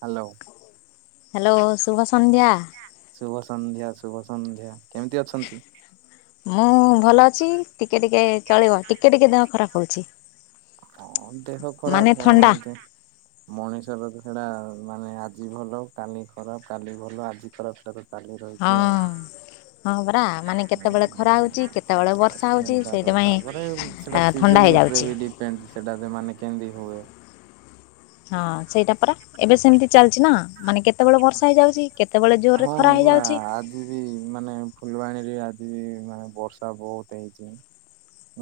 Hello. Hello ଶୁଭ ସନ୍ଧ୍ୟା। ଶୁଭ ସନ୍ଧ୍ୟା ଶୁଭ ସନ୍ଧ୍ୟା କେମିତି ଅଛନ୍ତି? ମୁଁ ଭଲ ଅଛି। ଟିକେ ଟିକେ ଚଳିବ। ଟିକେ ଟିକେ ଦେହ ଖରାପ ହଉଛି। ହଁ ଦେହ ମାନେ ଖରାପ କଣ ଥଣ୍ଡା ଏମିତି? ମଣିଷର ତ ସେଇଟା ମାନେ ଆଜି ଭଲ କାଲି ଖରାପ, କାଲି ଭଲ ଆଜି ଖରାପ ସେଇଟା ତ [unintelligible] ହଁ। ରହିଛି ଆଉ। ହଁ ପରା ମାନେ ହୁଁ କେତେବେଳେ ଖରା ସେଇଟା ହଉଛି କେତେବେଳେ ବର୍ଷା ହଉଛି ତ ସେଇଥିପାଇଁ ତା ପରେ ଉଁ ସେଇଟା ଥଣ୍ଡା ସିଜିନ୍ ଉପରେ ହେଇଯାଉଛି। ବି ଡିପେଣ୍ଡ ସେଇଟା [unintelligible] ମାନେ କେମିତି ହୁଏ। ହଁ ସେଇଟା ପରା। ଏବେ ସେମିତି ଚାଲିଛି ନା। ମାନେ କେତେବେଳେ ବର୍ଷା ହେଇଯାଉଛି, କେତେବେଳେ ଜୋରରେ ହଁ ଖରା ପରା ହେଇଯାଉଛି। ଆଜି ବି ମାନେ ଫୁଲବାଣୀରେ ଆଜି ବି ମାନେ ବର୍ଷା ବହୁତ ହେଇଛି।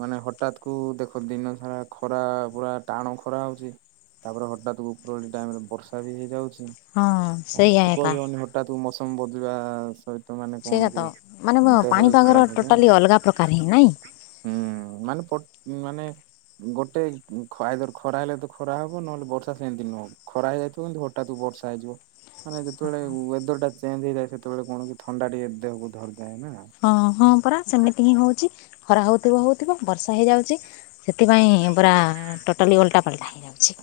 ମାନେ ହଠାତ୍ କୁ ଦେଖ ଦିନ ସାରା ଖରା ପୁରା ଟାଣ ଖରା ହଉଛି ତା ପରେ ହଠାତ୍ କୁ ଉପରଓଳି ଟାଇମରେ ବର୍ଷା ବି ହେଇଯାଉଛି। ହଁ ମାନେ ସେଇଆ କିଛି ଏକା କହିହଉନି [unintelligible] ହଠାତ୍ କୁୁ ମୌସମ୍ ବଦଳିବା ସହିତ ମାନେ ସେଇଆ କଣ ତ କି ମାନେ ଦେହ ବି ପାଣିପାଗର ଖରାପ ହୋଇଯାଏ ନା। [unintelligible] ପ୍ରକାର ହିଁ ନାହିଁ। ହୁଁ ମାନେ ପଟ୍ ମାନେ ଗୋଟେ ଉଁ ଖ ଆଇଦର୍ ଖରା ହେଲେ ତ ଖରା ହବ ନହେଲେ ବର୍ଷା ସେମିତି ନୁହଁ ଖରା ହେଇଯାଇଥିବ କିନ୍ତୁ [unintelligible] ହଠାତ୍ ବର୍ଷା ହେଇଯିବ। ମାନେ ଯେତେବେଳେ ୱେଦରଟା ଚେଞ୍ଜ ହେଇଯାଏ, ସେତେବେଳେ କଣ କି ଥଣ୍ଡା ଟିକେ ଦେହକୁ ଧରିଥାଏ ନା। ହଁ ହଁ ପରା ସେମିତି ହିଁ ହଉଛି। ଖରା ହଉଥିବ ହଉଥିବ ବର୍ଷା ହେଇଯାଉଛି। ସେଥିପାଇଁ ପରା ଟୋଟାଲି ଓଲଟାପାଲଟା ହେଇଯାଉଛି।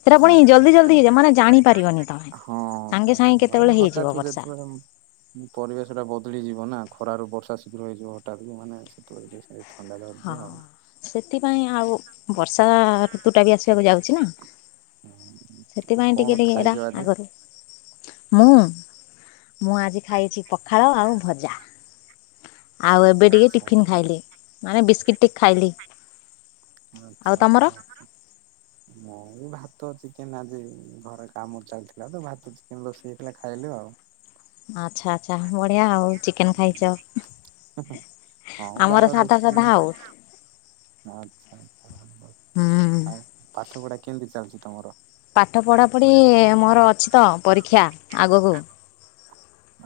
ସେଇଟା ପୁଣି ଜଲ୍ଦି ଆଚ୍ଛା ଜଲ୍ଦି ହେଇଯାଏ। ମାନେ ଜାଣିପାରିବନି ତମେ ହଁ ସାଙ୍ଗେ ସେଟା ସାଙ୍ଗେ କେତେବେଳେ ହେଇଯିବ ବର୍ଷା। ପରିବେଶଟା ବଦଳିଯିବ ନା। ଖରାରୁ ବର୍ଷା ଶୀଘ୍ର ହେଇଯିବ ହଠାତକୁ ମାନେ ସେତେବେଳେ ଟିକେ [unintelligible] ଥଣ୍ଡା ହଁ ଧରିଦିଏ ଆଉ। ସେଥିପାଇଁ ଆଉ ବର୍ଷା ଋ ତୁଟା ବି ଆସିବାକୁ ଯାଉଛି ନା। ଆଉ ସେଥିପାଇଁ ଟିକେ କଣ ଟିକେ ଖାଇଛ ଏଇଟା ଆଜି? ଆଗରୁ ମୁଁ ମୁଁ ଆଜି ଖାଇଛି ପଖାଳ ଆଉ ଭଜା। ଆଉ ଏବେ ଟିକେ ଆଚ୍ଛା ଟିଫିନ୍ ଆଚ୍ଛା ଖାଇଲି, ମାନେ ବିସ୍କିଟ୍ ଟିକେ ଖାଇଲି। ଆଉ ଆଚ୍ଛା ତମର ଆଚ୍ଛା ଆଚ୍ଛା। ମୁଁ ବି ଭାତ, ଚିକେନ ଆଜି ଘରେ କାମ ଚାଲିଥିଲା ତ ଭାତ, ଚିକେନ ରୋଷେଇ ହେଇଥିଲା ଖାଇଲୁ ଆଉ। ଆଚ୍ଛା ଆଚ୍ଛା ବଢିଆ ଆଉ ଚିକେନ୍ ଖାଇଛ। ହୁଁ ହଁ ଆମର ବାର ସାଧା ଦେଖିକି। ସାଧା ଆଉ [unintelligible] ଆଚ୍ଛା ଆଚ୍ଛା ଭଲ। ହୁଁ। ଆଉ ପାଠପଢା କେମିତି ଚାଲିଛି ତମର? ପାଠ ପଢ଼ାପଢ଼ି ମୋର ଅଛି ତ ପରୀକ୍ଷା ଆଗକୁ।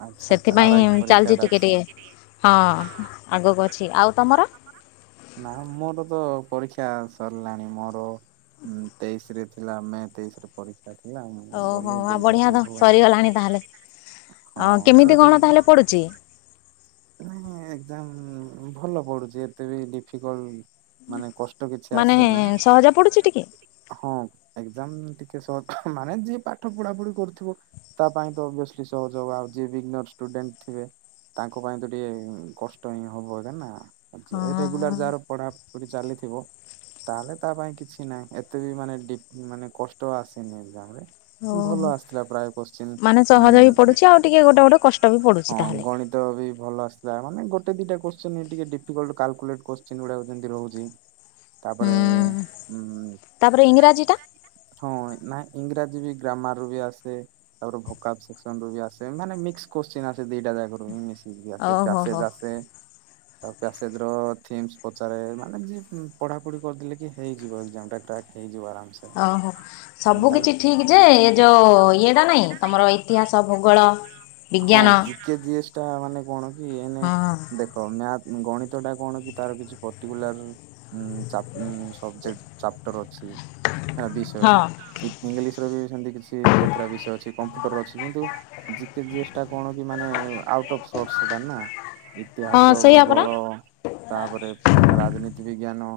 ଆଚ୍ଛା ଆଚ୍ଛା ଆର ଆଇ ସେଥିପାଇଁ ପରୀକ୍ଷା ଚାଲିଛି ଟା ଟିକେ ଅଛି। ଟିକେ। ହଁ ଆଗକୁ ଅଛି। ଆଉ ତମର? ନା ମୋର ତ ପରୀକ୍ଷା ସରିଲାଣି। ମୋର ହୁଁ ତେଇଶରେ ଥିଲା ମେ ତେଇଶରେ ପରୀକ୍ଷା ଥିଲା। ମୁଁ ଓହୋ ଗଲି ଆଉ ଦେଇକି ବଢ଼ିଆ ଆସିଲି ଭୁବନେଶ୍ବ ଅଁ କେମିତି କଣ ତାହେଲେ ପଡୁଛି? ନାଇଁ ଏକ୍ଜାମ ଭଲ ପଡୁଛି ଏତେ ବି ଡିଫିକଲ୍ଟ ମାନେ କଷ୍ଟ କିଛି ମାନେ ଆସେନି। ସହଜ ପଡୁଛି ଟିକେ? ହଁ ଏକ୍ଜାମ ଟିକେ ସହଜ ମାନେ ଯିଏ ପାଠ ପଢାପଢି କରୁଥିବ ତା ପାଇଁ ତ ଅଭିଅସଲି ସହଜ ହବ। ଆଉ ଯିଏ ବିଗ୍ନର ଷ୍ଟୁଡେଣ୍ଟ ଥିବେ ତାଙ୍କ ପାଇଁ ତ ଟିକେ କଷ୍ଟ ହିଁ ହବ ଏଇଟା ନା ହଁ ଏଇ ରେଗୁଲାର ଯାହାର। ପଢ଼ାପଢ଼ି ଚାଲିଥିବ। ତାହେଲେ ତା ପାଇଁ କିଛି ନାହିଁ ଏତେ ବି ମାନେଡି ମାନେ କଷ୍ଟ ଆସିନି ଏକ୍ଜାମ ରେ ଓହୋ ଭଲ ଆସିଥିଲା ପ୍ରାୟ କୋଶ୍ଚିନ୍ ମାନେ ସହଜ ବି ପଡୁଛି ଆଉ ଟିକେ ଗୋଟେ ଗୋଟେ କଷ୍ଟ ବି ପଡୁଛି ହଁ ତାହେଲେ। ଗଣି ତ ବି ଭଲ ଆସିଥିଲା ମାନେ ଗୋଟେ ଦିଟା କୋଶ୍ଚିନ୍ ଟିକେ ଡିଫିକଲ୍ଟ କାଲକୁଲେଟ କୋଶ୍ଚିନ୍ ରହୁଛି। ହ ତାପରେ ହୁଁ। ଇଂରାଜୀ ଟା ହଁ ନା ଇଂରାଜୀ ବି ଗ୍ରାମରରୁ ବି ଆସେ। ତାପରେ ଭୋକବ ସେକ୍ସନରୁ ବି ଆସେ ମାନେ ମିକ୍ସ ଦିଟା ଯାଗା ଓହୋ ହୋ ରୁ। [inaudible] ତା ପ୍ୟାସେଜ ର ଥିମ୍ସ ପଚାରେ ମାନେ ଯ ପଢାପଢି କରିଦେଲେ କି ହେଇଯିବ ଏକ୍ଜାମ ଟା କ୍ରାକ୍। ହେଇଯିବ ଆରାମସେ। ଓହୋ। ସବୁ ତାପରେ କିଛି ଠିକ ଯେ ଏ ଯୋଉ ଇଏଟା ନାଇଁ ତମର ଇତିହାସ ଭୂଗୋଳ। ହଁ ବିଜ୍ଞାନ ଜିକେ ଜ ଏସ୍ ଟା ମାନେ କଣ କି ଏଇନେ? ହଁ। ଦେଖ ମ୍ୟା ଗଣିତଟା କଣ କି ତାର କିଛି ପର୍ଟିକୁଲାର ଚାପ୍, ଉଁ ସବଜେକ୍ଟ ଚାପ୍ଟର ଅଛି ବିଷୟ ହଁ ଇଂଲିଶର ବି ସେମିତି କିଛି କେତେଟା ବିଷୟ ଅଛି କମ୍ପ୍ୟୁଟର ଅଛି କିନ୍ତୁ ଜିକେ ଜିସ୍ ଟା କଣ କି ମାନେ ଆଉଟ ଅଫ୍ ସୋର୍ ସେଇଟା ନା ହଁ ଇତିହାସ ସେଇଆ ପରା ଭୂଗୋଳ। ତାପରେ ରାଜନୀତି ବିଜ୍ଞାନ।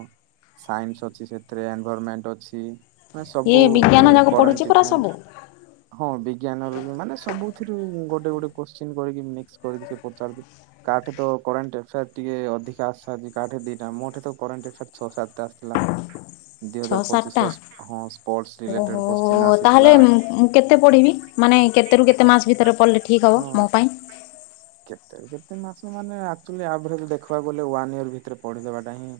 ସାଇନ୍ସ ଅଛି ସେଥିରେ ଏନଭରନମେଣ୍ଟ ଅଛି। ନା ଇଏ ସବୁ ବିଜ୍ଞାନ ପୁଣି ଯାକ କରେ ପଡୁଛି ପରା ସବୁ ଟ୍ରିଟମେଣ୍ଟ। ହଁ ବିଜ୍ଞାନ ର ବି ମାନେ ସବୁଥିରୁ ଗୋଟେ ଗୋଟେ କୋଶ୍ଚିନ୍ କରିକି ମିକ୍ସ କରିକି ସେ ପଚାରନ୍ତି। କାଠେ ତ କରେଣ୍ଟ ଏଫୋୟାର ଟିକେ ଅଧିକ ଆସିସାରଛି କା ଠେ ଦୁଇଟା ମୋଠେ ତ କରେଣ୍ଟ ଏଫେୟାର ଛଅ ସାତଟା ଆସିଥିଲା। ହ ଦି ଛଅ ହଜାର ସାତଟା ପଚିଶର ହଁ ସ୍ପୋର୍ଟସ ରିଲେଟେଡ୍ ଓହୋ କୋଶ୍ଚିନ୍ ଆସିଥିଲା। ତାହେଲେ ମୁଁ କେତେ ପଡ଼ିବି? ମାନେ କେତେରୁ କେତେ ମାସ ଭିତରେ ପଢିଲେ ଠିକ୍ ହେବ ହଁ ମୋ ପାଇଁ। କେତେ ରୁ କେତେ ମାସ ମାନେ ଆକ୍ଚୁଲି ଆଭରେଜ୍ ଦେଖିବାକୁ ଗଲେ ୱାନ୍ ଇୟରର୍ ଭିତରେ ପଢିଦେବାଟା ହିଁ।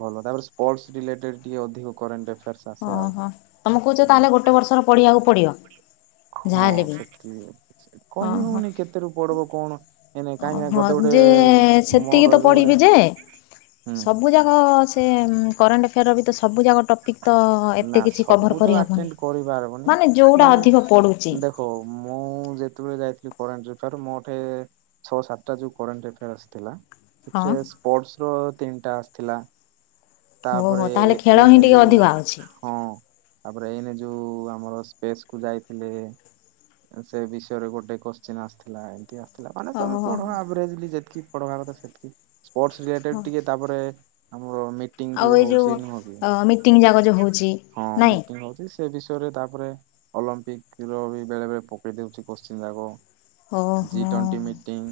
ଭଲ ତାପରେ ସ୍ପୋର୍ଟସ ରିଲେଟେଡ୍ ଟିକେ ଅଧିକ କରେଣ୍ଟ ଆଫେୟାର୍ସ। ଆସେ ଓହୋ ତମେ କହୁଛ ଆଉ। ତାହେଲେ ଗୋଟେ ବର୍ଷର ପଢିବାକୁ ପଡିବ? ହଁ ସେଠି ଅ ହଁ କହି ହଉନି କେତେ ର ପଡିବ କଣ? ଏଇନେ କାହିଁକି ନା ଓହ ଗୋଟେ ଗୋଟେ ଯେ ସେତିକି ମୋର ତ ଏବେ ଗୋଟେ ପଢିବି ଯେ ହୁଁ ସବୁ ଜ ସେ କରେଣ୍ଟ ଏଫେୟାର ର ବି ତ ସବୁ ଯାଗ ଟପ ିକ ତ ନା ଏତେ କିଛି କଭର ସବୁ ତ କରିହବନି ଆଟେଣ୍ଡ କରିପାରିବନି ମାନେ ଯୋଉଟା ମାନେ ଅଧିକ ପଡୁଛି। ଦେଖ ମୁଁ ଯେତେବେଳେ ଯାଇଥିଲି କରେଣ୍ଟ ଏଫେୟାର ମୋଠ ଛଅ ସାତଟା ଯୋଉ କରେଣ୍ଟ ଏଫେୟାର ଆସିଥିଲା। ହଁ। ସେଥିରେ ସ୍ପୋର୍ଟସର ତିନିଟା ଆସିଥିଲା। ଓହୋ ତାପରେ ତାହେଲେ ଖେଳ ହିଁ ଏଇନେ ଟିକେ ଯୋଉ ଅଧିକ ଆଉଛି। ହଁ ତାପରେ ଏଇନେ ଯୋଉ ଆମର ସ୍ପେସ୍ କୁ ଯାଇଥିଲେ। ସେ ବିଷୟରେ ଗୋଟେ କୋଶ୍ଚିନ୍ ଆସିଥିଲା ଏମିତି ଆ ଥିଲା ମାନେ ତମେ ଓହୋ ହୋ ପଢ ଯେତିକି ପଢ କଥା ସେତିକି ସ୍ପୋର୍ଟସ ହୋ ରିଲେଟେଡ୍ ଟିକେ ତାପରେ ଆମର ମି ମିଟିଂ ଆଉ ଯୋଉ ଏଇ ହଉଛି ନୁହ ମିଟିଂ ଯାକ ଯୋଉ ହଉଛି ହଁ ନାଇଁ ମିଟିଂ ହଉଛି। ସେ ବିଷୟରେ ତାପରେ ଅଲମ୍ପିକ ର ବି ବେଳେ ବେଳେ ପକେଇ ଦଉଛି କୋତ୍ସିନ ଯାକ। ଜି ଓହୋ ଟୋଣ୍ଟି ମିଟିଂ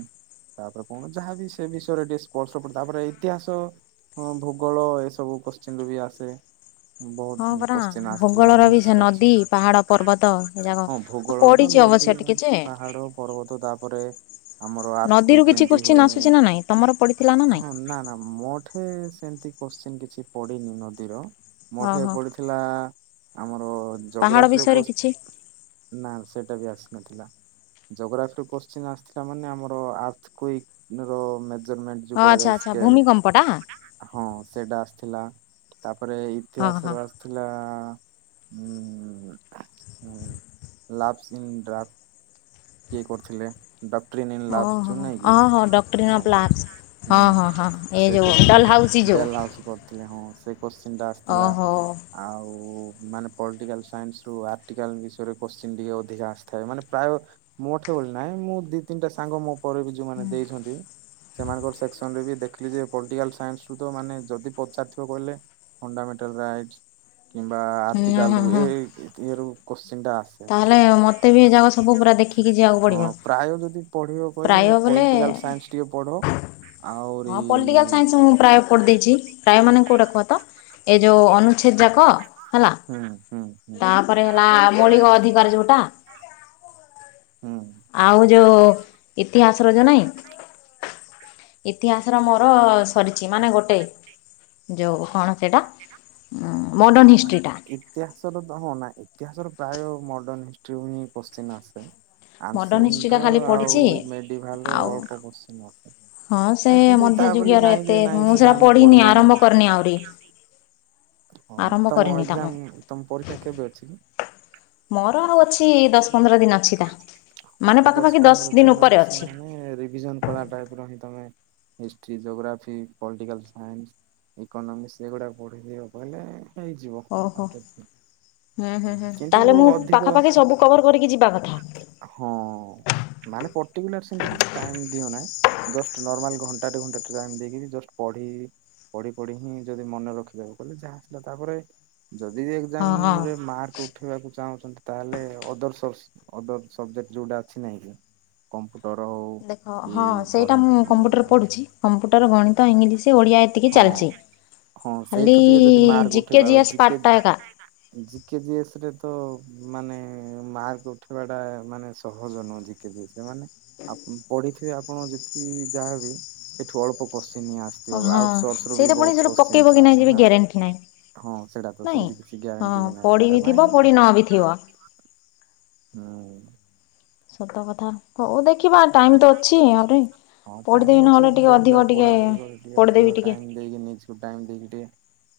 ତାପରେ କଣ ଯାହା ବି ସେ ବିଷୟରେ ଟିକେ ସ୍ପର୍ ତାପରେ ଇତିହାସ ଭୋଗ ଳ ଏ ସବୁ କୋଶ୍ଚିିନ ରୁ ବି ଆସେ। ହଁ ବହୁତ ପରା କୋଶ୍ଚିନ୍ ଆସିଥିଲା ଭୂଗୋଳର ବି ମିକ୍ସ ସେ ନଦୀ ପାହାଡ଼ ପର୍ବତ ଏଯାକ କୋ ହଁ ଭୂଗୋଳର ତ ପଢିଛି ନଦୀ ଅବଶ୍ୟ ଟିକେ ଯେ ପାହାଡ ପର୍ବତ ତାପରେ ଆମର ଆର୍ଥକୁ ନଦୀରୁ କ୍ୱେକ୍ କିଛି କେମିତି କୋଶ୍ଚିନ୍ ଆସୁଛି ନା ନାଇଁ ତମର ପଡିଥିଲା ନା ନାଇଁ? ହୁଏ ହଁ ନା ନା ମୋ ସେମିତି କୋଶ୍ଚିନ୍ କିଛି ପଡିିନି ନଦୀର ମଠେ ଓହୋ ପଡି ଥିଲା ଆମର ପାହାଡ଼ ଜୋଗ୍ରାଫିର ବିଷୟରେ କିଛି ନା ସେଇଟା ବି ଆସିନଥିଲା। ଜୋଗ୍ରାଫିର କୋଶ୍ଚିନ୍ ଆସିଥିଲା ମାନେ ଆମର ଆର୍ଥ୍ କ୍ୱେକ୍ ହଁ ଆଚ୍ଛା ଆଚ୍ଛା ଭୂମିକମ୍ପଟା [unintelligible] ହଁ ସେଇଟା ଆସିଥିଲା ତାପରେ ହଁ ଇତିହାସ ହଁ ର ଆସ୍ ଥିଲା ଲାଭ୍ସ ଇନ୍ ଡ୍ରାଫ୍ଟ କିଏ କରିଥିଲେ? ଡକ୍ଟରୀ ନି ଲାଭ ଓହୋ ଯୋ ନାଇକି ହଁ ହଁ ଡକ୍ଟ୍ରିନ୍ ଅଫ୍ ଆମର ଲାଭସ୍ ହଁ ହୁଁ ହଁ ହଁ ଏ ସେ ଯୋଉ କୋଶ୍ଚିନ୍ ଡଲ୍ ହାଉସି ଯୋଉ ଡେଲ ହାଉସି କରିଥିଲେ ହଁ ସେ କୋଶ୍ଚିନ୍ ଟା ଆସିଥିଲା। ଓହୋ ଆଉ ମାନେ ପଲିଟିକାଲ ସାଇନ୍ସ ରୁ ଆଟିକା ବିଷୟରେ କୋଶ୍ଚିନ୍ ଟିକେ ଅଧିକା ଆସିଥାଏ ମାନେ ପ୍ରାୟ ମୋଠେ ବୋଲି ନାହିଁ ମୁଁ ଦି ତିନିଟା ସାଙ୍ଗ ମୋ ପରେ ବି ଯୋଉମାନେ ଦେଇଛନ୍ତି ସେମାନଙ୍କର ସେକ୍ସନ ରେ ବି ଦେଖିଲି ଯେ ପଲିଟିକାଲ ସାଇନ୍ସ ରୁ ତ ମାନେ ଯଦି ପଚାରିଥିବ କହିଲେ ଫଣ୍ଡାମେଣ୍ଟାଲ ରାଇଟ କିମ୍ବା ହୁଁ ଆର୍ଟିକାଲ ହଁ ରୁ ହଁ ଏ ର କୋଶ୍ଚିନ୍ ଟା ଆସେ। ତାହେଲେ ମତେ ବି ଏ ଯାକ ସବୁ ପୁରା ଦେଖି ହଁ ପ୍ରାୟ ଯଦି ପଢିବ କହିଲେ ପ୍ରାୟ ବୋଲେ ପଲିଟିକାଲ ସାଇନ୍ସ ଟିକେ ପଢ ଆହୁରି ହଁ ପଲିଟିକାଲ ସାଇନ୍ସ ମୁଁ ପ୍ରାୟ ପଢ ଦେଇଛି ପ୍ରାୟ ମାନେ କୋଉଟା କୁହ ତ? ଏ ଯୋଉ ଅନୁଚ୍ଛେଦ ଯାକ ହେଲା ହୁଁ ହୁଁ ହୁଁ ତାପରେ ହେଲା ମୌଳିକ ଅଧିକାର ଯୋଉ ହୁଁ। ଆଉ ଯୋଉ ଇତିହାସର ଯୋଉ ନାଇଁ ଇତିହାସ ର ମୋର ସରିଛି ମାନେ ଗୋଟେ ଯୋଉ କଣ ସେଇଟା ମୋର୍ଡନ ମାନେ ହିଷ୍ଟ୍ରି ଟା ଇତିହାସର ତ ହଁ ଇତିହାସର ପ୍ରାୟ ମୋର୍ଡନ୍ ହିଷ୍ଟ୍ରି ରୁ କ୍ୱେଷ୍ଟିନ୍ ଆସେ। ମଡ଼ର୍ଣ୍ଣ ଆମସେନ ହିଷ୍ଟ୍ରିଟା ର ଖାଲି ଆଉ ପଢ଼ିଛି ମେଡିଭାଲ ର ଆଉ ଅଳ୍ପ କୋଶ୍ଚିନ୍ ଆସେ। ହଁ ସେ ନାଇ କିନ୍ତୁ ତା ବୋଲି ମଧ୍ୟଯୁଗୀୟର ନାଇଁ ଏତେ ଯେ ନାଇଁ ମୁଁ ସେଟା ଆମେ ପଢ଼ିନି ପଢବା ଆରମ୍ଭ ନାହିଁ। କରିନି ଆହୁରି ହଁ ଆରମ୍ଭ ତମ କରିନି ତାକୁ ଏକ୍ସାମ ତମ ପରୀକ୍ଷା କେବେ ଅଛି କି? ମୋର ଆଉ ଅଛି ଦଶ ପନ୍ଦର ଦିନ ଅଛି ତା ହଁ ଦଶ ପନ୍ଦର ଦିନ ଅଛି ମାନେ ରିଭିଜନ କଲା ଟ ଯୋଉଟା କି ତମେ history geography political science economics ଏଗୁଡା ପଢ଼ିଦିଅ କହିଲେ ହେଇଯିବ। ଓହୋ ହୁଁ ହୁଁ ହୁଁ କିନ୍ତୁ ତାହେଲେ ମୁଁ ଅଧିକ ପାଖାପାଖି ସବୁ କଭର କରିକି ଯିବା କଥା। ହଁ ମାନେ ପଟିକୁଲାର ସେମତି କିଛି ଟାଇମ ଦିଅ ନାହିଁ। ଜଷ୍ଟ ନର୍ମାଲ ଘଣ୍ଟାଟେ ଘଣ୍ଟାଟେ ଟାଇ ଦେଇକି ଜଷ୍ଟ ପଢି ପଢି ପଢି ହିଁ ଯଦି ମନେ ରଖିଦବ କହିଲେ ଯାହା ଆସିଲା ତାପରେ ଯଦି ହଁ ଏକ୍ସାମ୍ ହଁ ମାର୍କ ଉଠେଇବାକୁ ଚାହୁଁଛନ୍ତି ତାହେଲେ ଅଦର ଅଦର ସବଜେକ୍ଟ ଯୋଉଟା ଅଛି ନାହିଁ କି କମ୍ପୁଟର ହଉ ଦେଖ କି ହଁ ସେଇଟା ମୁଁ କରେଣ୍ଟ କମ୍ପ୍ୟୁଟର ପଢ଼ୁଛି କମ୍ପ୍ୟୁଟର ଗଣିତ ଇଂଲିଶ ଓଡ଼ିଆ ଏତିକି ହଁ ଚାଲିଛି ହଁ ଖାଲି ସେଇଠୁ ଟିକେ ଯଦି ଜିକେ ଜିଏସ୍ ପାର୍ଟଟା ଏକା ଜିକେଜିି ଜିଏସ ରେ ତ ମାନେ ମାର୍କ ଉଠେଇବାଟା ମାନେ ସହଜ ନୁହେଁ ଜିକେ ଜିଏସ୍ ଏମାନେ ଆପ ପଢିଥିବେ ଆପଣ ଯେତିକି ଯାହାବି ସେଠୁ ଅଳ୍ପ। ଚିନି ଓ ଆସିଥିବା ହଁ ଆଉଟସୋର୍ସ ରୁ ବି ସେଇଟା ପୁଣି ବହୁତ ସେଇଠୁ କୋଶ୍ଚିନ୍ ପକେଇବ କି ନାହିଁ ଆସେ ଯେବେ ନା। ଗ୍ୟାରେଣ୍ଟି ନାହିଁ ହଁ ସେଇଟା ତ ନାଇଁ। ସେମିତି କିଛି ହଁ ଗ୍ୟାରେଣ୍ଟି ବି ନାହିଁ ପଢ଼ି ସେଟା ଥିବ ପାଇଁ। ପଢ଼ି ନ ବି ଥିବ। ହୁଁ। ସତ କଥା। ହଉ ଦେଖିବା ଟାଇମ ତ ଅଛି ଆହୁରି ହଁ ପଢିଦେବି ଟାଇମ ଅଛି ନହେଲେ ଟିକେ ଜୋର ଅଧିକ ଜାର ଟିକେ ପଢାପଢି କରି ଟିକେ ଅଧିକ ପଢିଦେବି ଟିକେ। ଟାଇମ ଦେଇକି ନିଜକୁ ଟାଇମ ଦେଇକି ଟିକେ।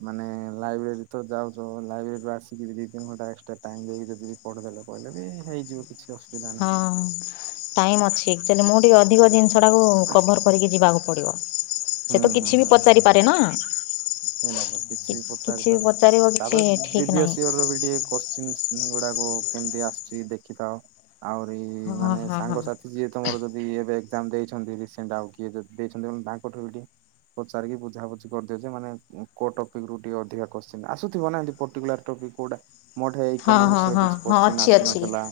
ମାନେ ଲାଇବ୍ରେରୀ ତ ଯାଉଛ ଲାଇବ୍ରେରୀରୁ ଆସିକି ବି ଦି ତିନି ଘଣ୍ଟା ଏସଟ୍ରା ଟାଇମ ଦେଇକି ଯଦି। ପଢି ଦେଲେ କହିଲେ ବି ହେଇଯିବ କିଛି ଅସୁ ହଁ ଟାଇମ୍ ଅଛି ଏକ୍ଚୁଲି ମୁଁ ଟିକେ ଅଧିକ ଜିନିଷ ଟାକୁ। କଭର୍ କରିକି ଯିବାକୁ ପଡ଼ିବ ସେ ହୁଁ ତ କିଛି ବି ପଚାରିପାରେ ନା। ଟିକେ ଲାଗ କିଛି ବି କିଛି ବି ପଚାରିପାର ପଚାରିବ କିଛି ତାପରେ ଠିକ୍ ନାହିଁ ପ୍ରିଭିୟସ ଇଅର ବି ଟିକେ କୋଶଚିନ୍ସ। ଗୁଡାକୁ କେମିତି ଆସୁଛି ଦେଖିଥାଅ ଆହୁରି ହଁ ମାନେ ହଁ ହଁ ସାଙ୍ଗସାଥି ଯିଏ। ତମର ଯଦି ଏବେ ଏକ୍ଜାମ ଦେଇଛନ୍ତି ରିସେଣ୍ଟ ଆଉ କିଏ ଯଦି ଦେଇଛନ୍ତି ତମେ ତାଙ୍କଠୁ ବି ଟିକେ। ପଚାରିକି ବୁଝାବୁଝି କରିଦିଅ ଯେ ମାନେ କୋଉ ଟପିକ୍ରୁ ଟିକେ ଅଧିକା କୋଶ୍ଚିନ୍ ଆସୁଥିବ ନା ଏମିତି ପର୍ଟିକୁଲାର ଟପିକ୍। କୋଉଟା। ମୋଠେ ହଁ ହଁ ଇକୋନୋମିକ୍ସ ର ହଁ କିଛି ହଁ କୋଶ୍ଚିନ୍ ଅଛି ଅଛି ଆସିନଥିଲା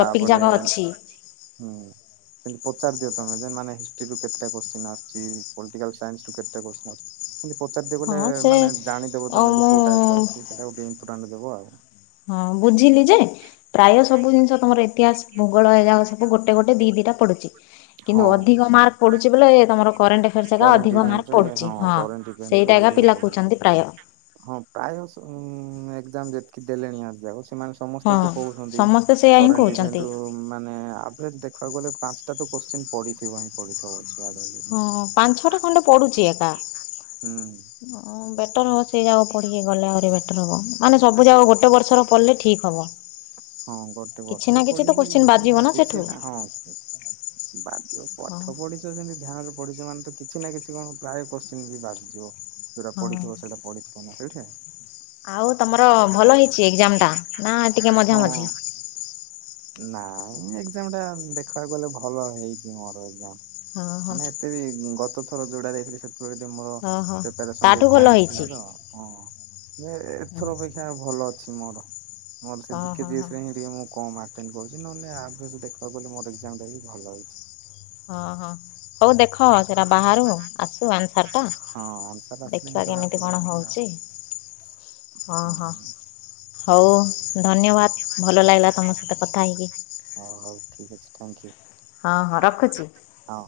ଟପିକ୍ ଯାକ ଅଛି ହୁଁ ସେମତି ପଚାରି ଦିଅ ତମ ଯେ ମାନେ ହିଷ୍ଟ୍ରିରୁ କେତେଟା କୋଶ୍ଚିନ୍ ଆସ ପଲିଟିକାଲ ସାଇନ୍ସ ରୁ କେତୋଟା କୋଶ୍ଚିନ୍ ଆସ ସେମିତି ପଚରିଦିଅ ବୋଇଲେ ହଁ ସେ ମାନେ ଜାଣିଦେବ ଆଉ ତମେ ଯେ କୋଉ ଟାଇପ୍ ମୁଁ ଆସୁଛି ସେଇଟା କୁ ଟିକେ ଇମ୍ପୋର୍ଟାଣ୍ଟ ଦେବ ଆଉ। ହଁ ବୁଝିଲି ଯେ ପ୍ରାୟ ସବୁ ଜିନିଷ ତମର ଇତିହାସ ଭୂଗୋଳ ଏଜାକ ସ ସବୁ ଗୋଟେ ଗୋଟ ଦି ଦିଟା ପଡୁଛି। ହଁ। କିନ୍ତୁ ଅଧିକ ମାର୍କ ପଡୁଛି ବୋଲେ ତମର କରେଣ୍ଟ ଏଫେୟାରସ୍ ଏକା କରେଣ୍ଟ ଅଧିକ ମାର୍କ ଇଭେଣ୍ଟରେ ପଡୁଛି ହଁ। କରେଣ୍ଟ ଇଭେଣ୍ଟରେ ସେଇଟା ଏକା ଅଧିକ ପିଲା ପଡୁଛି। କହୁଛନ୍ତି ପ୍ରାୟ। ହଁ ପ୍ରାୟ ସ୍ ଉଁ ଏକ୍ଜାମ ଯେତିକି ଦେଲେଣି ଆଜି ଯାକ। ସେମାନେ ସମସ୍ତେ ତ କହୁଛନ୍ତି ସମସ୍ତେ ସେଇଆ ହିଁ କରେଣ୍ଟ କହୁଛନ୍ତି। ଇଭେଣ୍ଟ ରୁ। ମାନେ ଆଭରେଜ ଦେଖିବାକୁ ଗଲେ ପାଞ୍ଚଟା ତ କୋଶ୍ଚିନ୍ ପଢିଥିବ ହିଁ ପଢିଥିବ। ହଁ ପାଞ୍ଚ ଛଅଟା ଖଣ୍ଡେ ପଡୁଛି ଏକା। ହଁ ବେଟର ହବ ସେଇରାକ ପଢିକି ଗଲେ ଆହୁରି ବି। ବେଟର ମାନେ ସବୁଯାକ ଗୋଟେ ବର୍ଷର ପଢ଼ିଲେ ଠିକ୍ ହବ। ହଁ ଗୋଟେ କିଛି ବର୍ଷ ନା ବି କିଛି ତ କୋଶ୍ଚିନ୍ ପଢିକି ବାଜିବ ନା ସେଠୁ କିଛି ନାହିଁ ହଁ। ବାଜିବ ପାଠ ପଢିଛି। ତ ଯେମିତି ଧ୍ୟାନରେ ପଢିଛ ମାନେ ତ କିଛି ନା କିଛି କଣ ପ୍ରାୟ କୋଶ୍ଚିନ ବି ବାଜିଯିବ ଯୋଉଟା ହଁ। ପଢିଥିବ ସେଇଟା। [unintelligible] ଆଉ ତମର ଭଲ ହେଇଛି ଏକ୍ଜାମଟା ନା ଟିକେ ହଁ ମଝିଆମଝି। ନାଇଁ ଏକ୍ଜାମ ଟା ଦେଖିବାକୁ ଗଲେ ଭଲ ହେଇଛି ମୋର ଏକ୍ଜାମ। ହଁ ହଁ। ମାନେ ଏତେ ବି ଗତ ଥର ଯୋଉଟା ଦେଇଥିଲି ସେ ତୁ ଏଇଠି ମୋର ହଁ ହଁ ପ୍ରିପେଆରେସନ ତାଠୁ ଟିକେ ଭଲ କମ ଥିଲା ହେଇଛି ତ ହଁ ନାଇଁ ହୁଁ ଏଥର ଅପେକ୍ଷା। ଯା ହଉ ଭଲ ଅଛି ମୋର ମୋର ସେ ହଁ ଜିକେ ହଁ ଜି ହଁ ଏସ୍ ହିଁ ଟିକେ ମୁଁ କମମାର୍କ। ଆଟେଣ୍ଡ କରିଚି ନହେଲେ ଆଭ୍ରେଜ୍ ଦେଖିବାକୁ ଗଲେ ମୋର ଏଗ୍ଜାମ ଟା ବି ଭଲ ହେଇଛି ହଁ ହଁ ହଉ ଦେଖ ସେଇଟା ବାହାରୁ ଆସୁ ଆନ୍ସରର୍ଟା। ହଁ ଆନ୍ସର ଆସିଲେ ହିଁ ଦେଖିବା ଜଣା କେମିତି ପଡିବ କଣ ହଉଛି ହଁ ହଁ। ଆଉ। ହଉ ଧନ୍ୟବାଦ ଭଲ ଲାଗିଲା ତମ ସହିତ କଥା ହେଇକି। ହଉ ହଉ ଠିକ୍ ଅଛି ଥ୍ୟାଙ୍କୟୁ। ହଁ‌ ହଁ ରଖୁଛି। ହଁ।